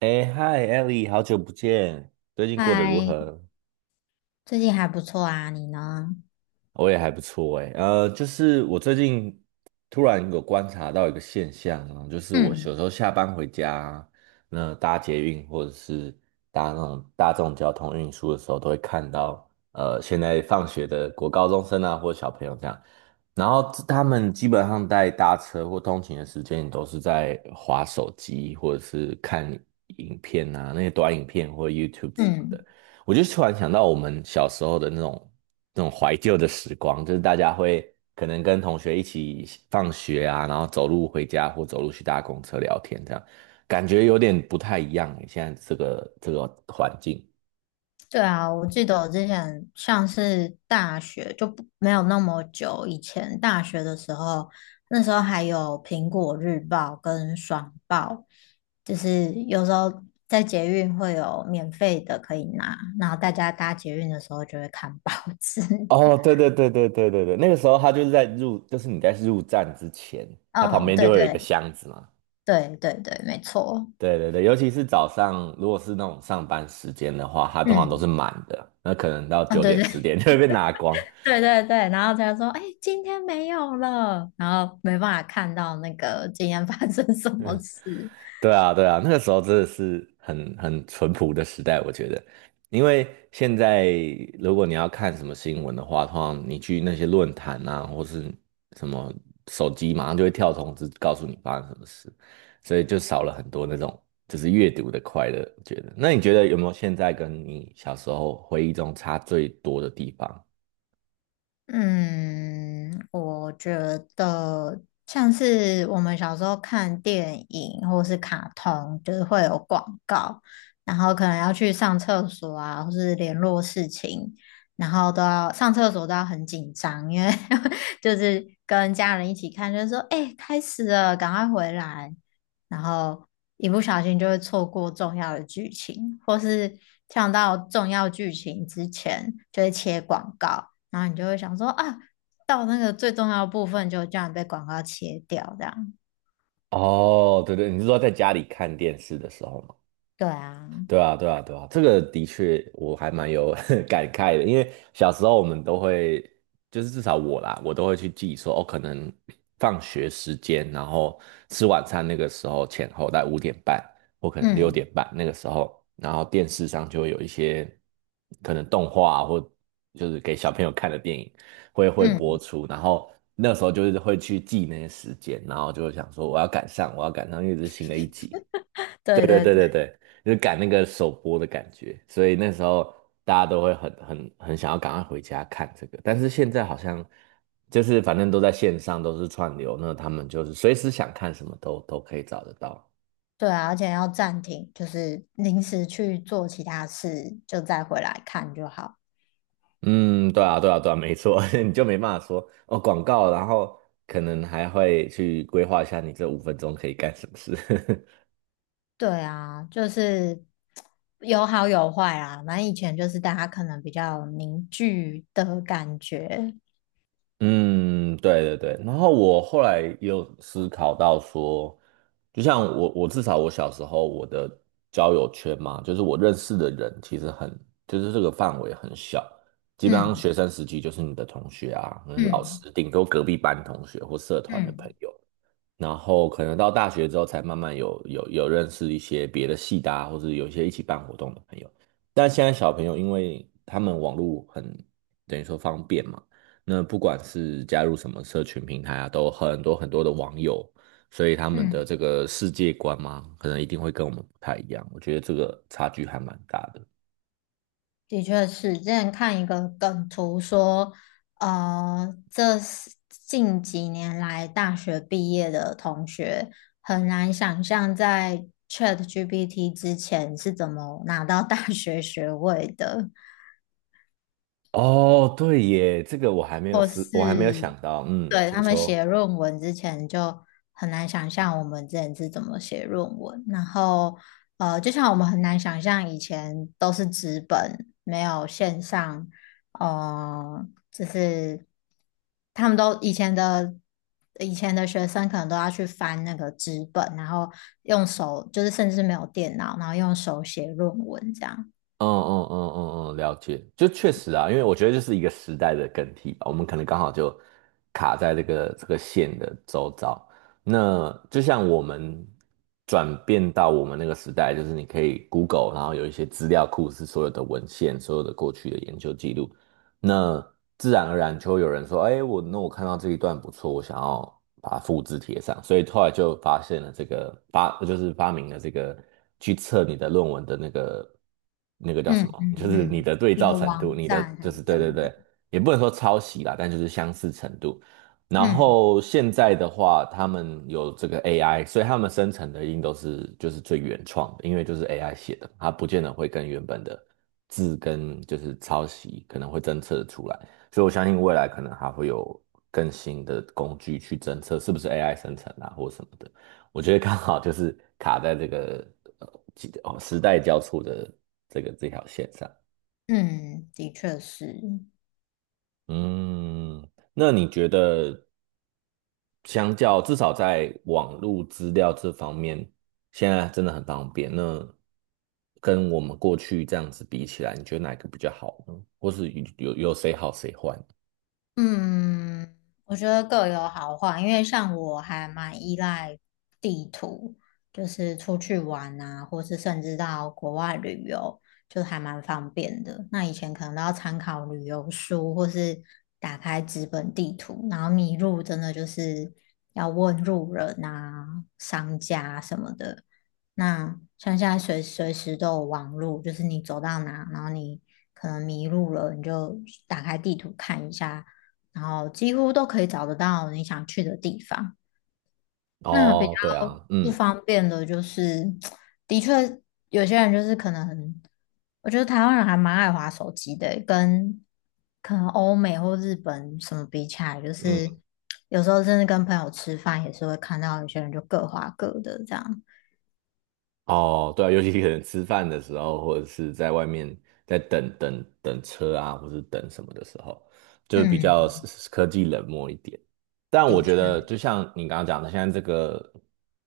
哎，嗨，Ellie，好久不见，最近过得如嗨，何？最近还不错啊，你呢？我也还不错哎，就是我最近突然有观察到一个现象啊，就是我有时嗯候下班回家，那搭捷运或者是那种大众交通运输的时候，都会看到，现在放学的国高中生啊，或小朋友这样，然后他们基本上在搭车或通勤的时间，都是在划手机或者是看影片啊，那些短影片或 YouTube 什么的。嗯，我就突然想到我们小时候的那种怀旧的时光，就是大家会可能跟同学一起放学啊，然后走路回家或走路去搭公车聊天，这样感觉有点不太一样欸，现在这个环境。对啊，我记得我之前像是大学就不没有那么久以前，大学的时候，那时候还有《苹果日报》跟《爽报》，就是有时候在捷运会有免费的可以拿，然后大家搭捷运的时候就会看报纸。哦，对对对对对对对，那个时候他就是在入，就是你在入站之前，他旁哦，边对就会有一个对箱子嘛。对对对，没错。对对对，尤其是早上，如果是那种上班时间的话，它通常都嗯，是满的，那可能到啊，九对点对，十点就会被拿光。对对对，然后他就说："哎，今天没有了。"然后没办法看到那个今天发生什么事。对啊，对啊，那个时候真的是很淳朴的时代，我觉得，因为现在如果你要看什么新闻的话，通常你去那些论坛啊，或是什么手机，马上就会跳通知告诉你发生什么事，所以就少了很多那种就是阅读的快乐。我觉得，那你觉得有没有现在跟你小时候回忆中差最多的地方？嗯，我觉得像是我们小时候看电影或是卡通，就是会有广告，然后可能要去上厕所啊，或是联络事情，然后都要上厕所都要很紧张，因为 就是跟家人一起看，就是说，哎、开始了，赶快回来，然后一不小心就会错过重要的剧情，或是跳到重要剧情之前就会切广告。然后你就会想说啊，到那个最重要的部分就这样被广告切掉，这样。哦，对对，你是说在家里看电视的时候吗？对啊，对啊，对啊，对啊，这个的确我还蛮有 感慨的，因为小时候我们都会，就是至少我啦，我都会去记说，哦，可能放学时间，然后吃晚餐那个时候前后在五点半或可能六点嗯半那个时候，然后电视上就会有一些可能动画啊或就是给小朋友看的电影会播嗯，出，然后那时候就是会去记那些时间，然后就会想说我要赶上，我要赶上，因为这是新的一集。对对对对对对对对，就是赶那个首播的感觉，所以那时候大家都会很想要赶快回家看这个，但是现在好像就是反正都在线上，都是串流，那他们就是随时想看什么都可以找得到。对啊，而且要暂停，就是临时去做其他事，就再回来看就好。嗯，对啊，对啊，对啊，没错，你就没办法说哦广告，然后可能还会去规划一下你这五分钟可以干什么事。对啊，就是 有好有坏啦。反正以前就是大家可能比较凝聚的感觉，嗯，对对对。然后我后来也有思考到说，就像我，我至少我小时候我的交友圈嘛，就是我认识的人其实很，就是这个范围很小，基本上嗯学生时期就是你的同学啊，可能老嗯师，顶多隔壁班同学或社团的朋嗯友。然后可能到大学之后才慢慢有认识一些别的系的啊，或者有一些一起办活动的朋友。但现在小朋友，因为他们网络很，等于说方便嘛，那不管是加入什么社群平台啊，都有很多的网友，所以他嗯。们的这嗯个世界观嘛，可能一定会跟我们不太一样。我觉得这个差距还蛮大的。的确是，之前看一个梗图说，这是近几年来大学毕业的同学很难想象在 ChatGPT 之前是怎么拿到大学学位的。哦，对耶，这个或我还没有是想到。嗯，对他请们说。写论文之前就很难想象我们之前是怎么写论文，然后就像我们很难想象以前都是纸本，没有线上，呃，就是他们都以前的学生可能都要去翻那个纸本，然后用手，就是甚至没有电脑，然后用手写论文这样，嗯，了解，就确实啊，因为我觉得就是一个时代的更替吧，我们可能刚好就卡在这个线的周遭。那就像我们转变到我们那个时代，就是你可以 Google，然后有一些资料库是所有的文献、所有的过去的研究记录，那自然而然就会有人说，哎，我看到这一段不错，我想要把它复制贴上，所以后来就发现了这个发，就是发明了这个去测你的论文的那个叫嗯什么，嗯就是你嗯，的对一照个程度，网你的站就还是是对怎对么的，对，也不能说抄袭啦，但就是相似程度。然嗯。后现在的话，他们有这个 AI，所以他们生成的音都是就是最原创的，因为就是 AI 写的，它不见得会跟原本的字跟就是抄袭可能会侦测出来，所以我相信未来可能还会有更新的工具去侦测是不是 AI 生成啊或什么的。我觉得刚好就是卡在这个呃几哦时代交错的这条线上。嗯，的确是。嗯，那你觉得相较至少在网络资料这方面，现在真的很方便。那跟我们过去这样子比起来，你觉得哪一个比较好呢？或是有谁好谁坏？嗯，我觉得各有好坏，因为像我还蛮依赖地图，就是出去玩啊，或是甚至到国外旅游，就还蛮方便的。那以前可能都要参考旅游书，或是打开纸本地图，然后迷路真的就是要问路人啊、商家什么的。那像现在随时都有网路，就是你走到哪，然后你可能迷路了，你就打开地图看一下。然后几乎都可以找得到你想去的地方。那比较哦，对啊，不嗯方便的就是，的确有些人就是可能，我觉得台湾人还蛮爱滑手机的，跟可能欧美或日本什么比起来，就嗯。是有时候甚至跟朋友吃饭也是会看到有些人就各滑各的这样。哦，对啊，尤其可能吃饭的时候，或者是在外面在等车啊，或是等什么的时候，就比嗯，较科技冷漠一点。但的我觉得，确，就像你刚刚讲的，现在这个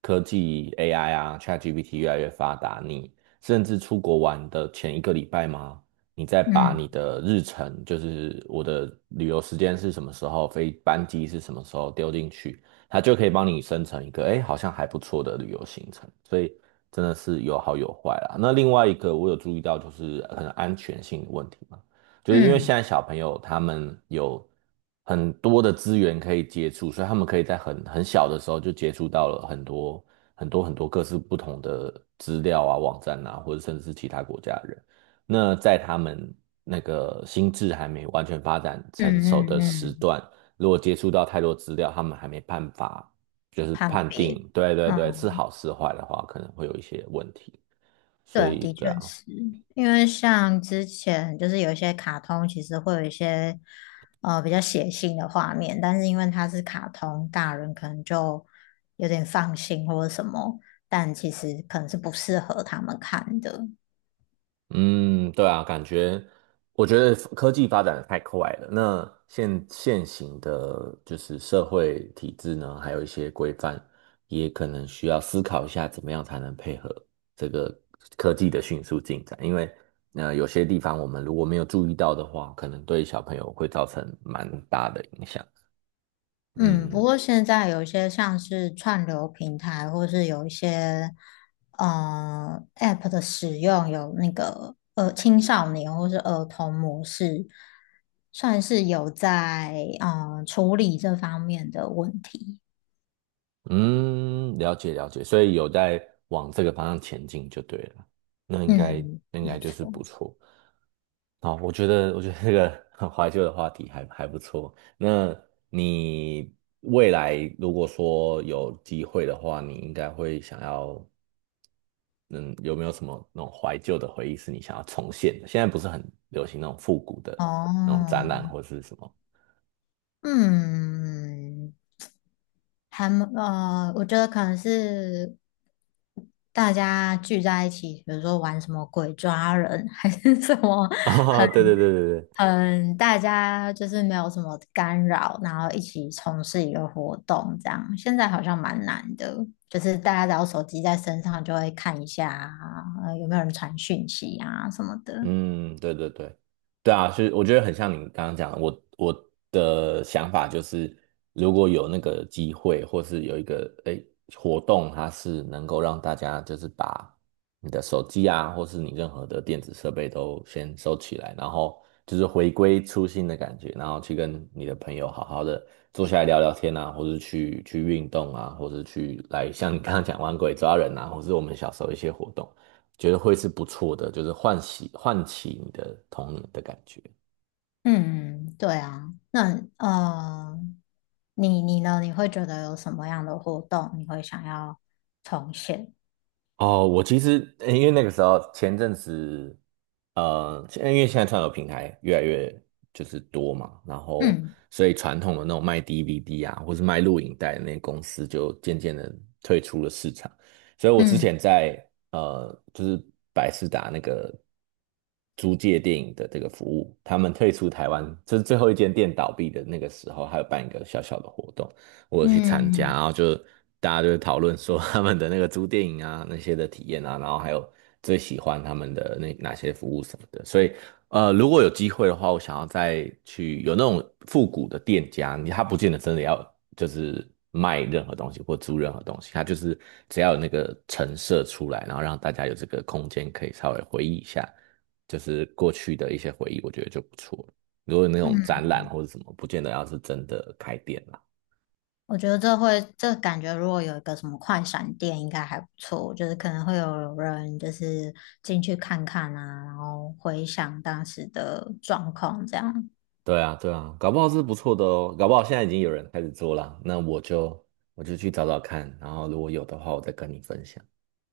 科技 AI 啊，ChatGPT 越来越发达，你甚至出国玩的前一个礼拜吗？你再把嗯你的日程，就是我的旅游时间是什么时候，飞班机是什么时候丢进去，它就可以帮你生成一个，哎，好像还不错的旅游行程。所以真的是有好有坏啦。那另外一个我有注意到就是可能安全性的问题嘛，就是因为嗯现在小朋友他们有很多的资源可以接触，所以他们可以在很小的时候就接触到了很多各式不同的资料啊、网站啊，或者甚至是其他国家的人。那在他们那个心智还没完全发展成嗯熟嗯的嗯，时嗯段，如果接触到太多资料，他们还没办法就是判判别，定，对对对，是嗯。好是坏的话，可能会有一些问题。所对，以，的对确啊，是因为像之前就是有一些卡通，其实会有一些比较血腥的画面，但是因为它是卡通，大人可能就有点放心或者什么，但其实可能是不适合他们看的。嗯，对啊，感觉我觉得科技发展得太快了。那现行的就是社会体制呢，还有一些规范，也可能需要思考一下，怎么样才能配合这个科技的迅速进展。因为，那有些地方我们如果没有注意到的话，可能对小朋友会造成蛮大的影响。嗯，不嗯，过现在有一些像是串流平台，或是有一些App 的使用，有那个青少年或是儿童模式，算是有在处理这方面的问题。嗯，了解了解，所以有在往这个方向前进就对了，那应该嗯，那应该没就是错。不错。好，我觉得这个很怀旧的话题还还不错。那你未来如果说有机会的话，你应该会想要，嗯，有没有什么那种怀旧的回忆是你想要重现的？现在不是很流行那种复古的那种展哦，览或是什么？嗯，还蛮我觉得可能是大家聚在一起，比如说玩什么鬼抓人，还是什么。很。哦，对对对对对，嗯，大家就是没有什么干扰，然后一起从事一个活动，这样现在好像蛮难的，就是大家只要手机在身上就会看一下啊，有没有人传讯息啊什么的。嗯，对对对，对啊，是我觉得很像你刚刚讲的，我的想法就是，如果有那个机会，或是有一个诶活动，它是能够让大家就是把你的手机啊，或是你任何的电子设备都先收起来，然后就是回归初心的感觉，然后去跟你的朋友好好的坐下来聊聊天啊，或是去运动啊，或是去来像你刚刚讲玩鬼抓人啊，或是我们小时候一些活动。觉得会是不错的，就是唤起你的童年的感觉。嗯，对啊，那你呢？你会觉得有什么样的活动你会想要重现？哦，我其实因为那个时候前阵子，因为现在串流平台越来越就是多嘛，然后嗯所以传统的那种卖 DVD 啊，或是卖录影带的那些公司就渐渐的退出了市场。所以我之嗯前在就是百视达那个租借电影的这个服务，他们退出台湾，就是最后一间店倒闭的那个时候，还有办一个小小的活动。我有去参加，嗯然后就大家就会讨论说 他们的那个租电影啊那些的体验啊，然后还有最喜欢他们的哪些服务什么的。所以如果有机会的话，我想要再去有那种复古的店家，他不见得真的要就是卖任何东西或租任何东西，他就是只要有那个陈设出来，然后让大家有这个空间可以稍微回忆一下，就是过去的一些回忆，我觉得就不错了，如果有那种展览或者什么，不见得要是真的开店啦。我觉得这会，这感觉如果有一个什么快闪店，应该还不错。就是可能会有人就是进去看看啊，然后回想当时的状况这样。对啊，对啊，搞不好是不错的哦，搞不好现在已经有人开始做了，那我就去找找看，然后如果有的话，我再跟你分享。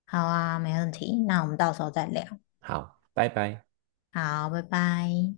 好啊，没问题。那我们到时候再聊。好，拜拜。好，拜拜。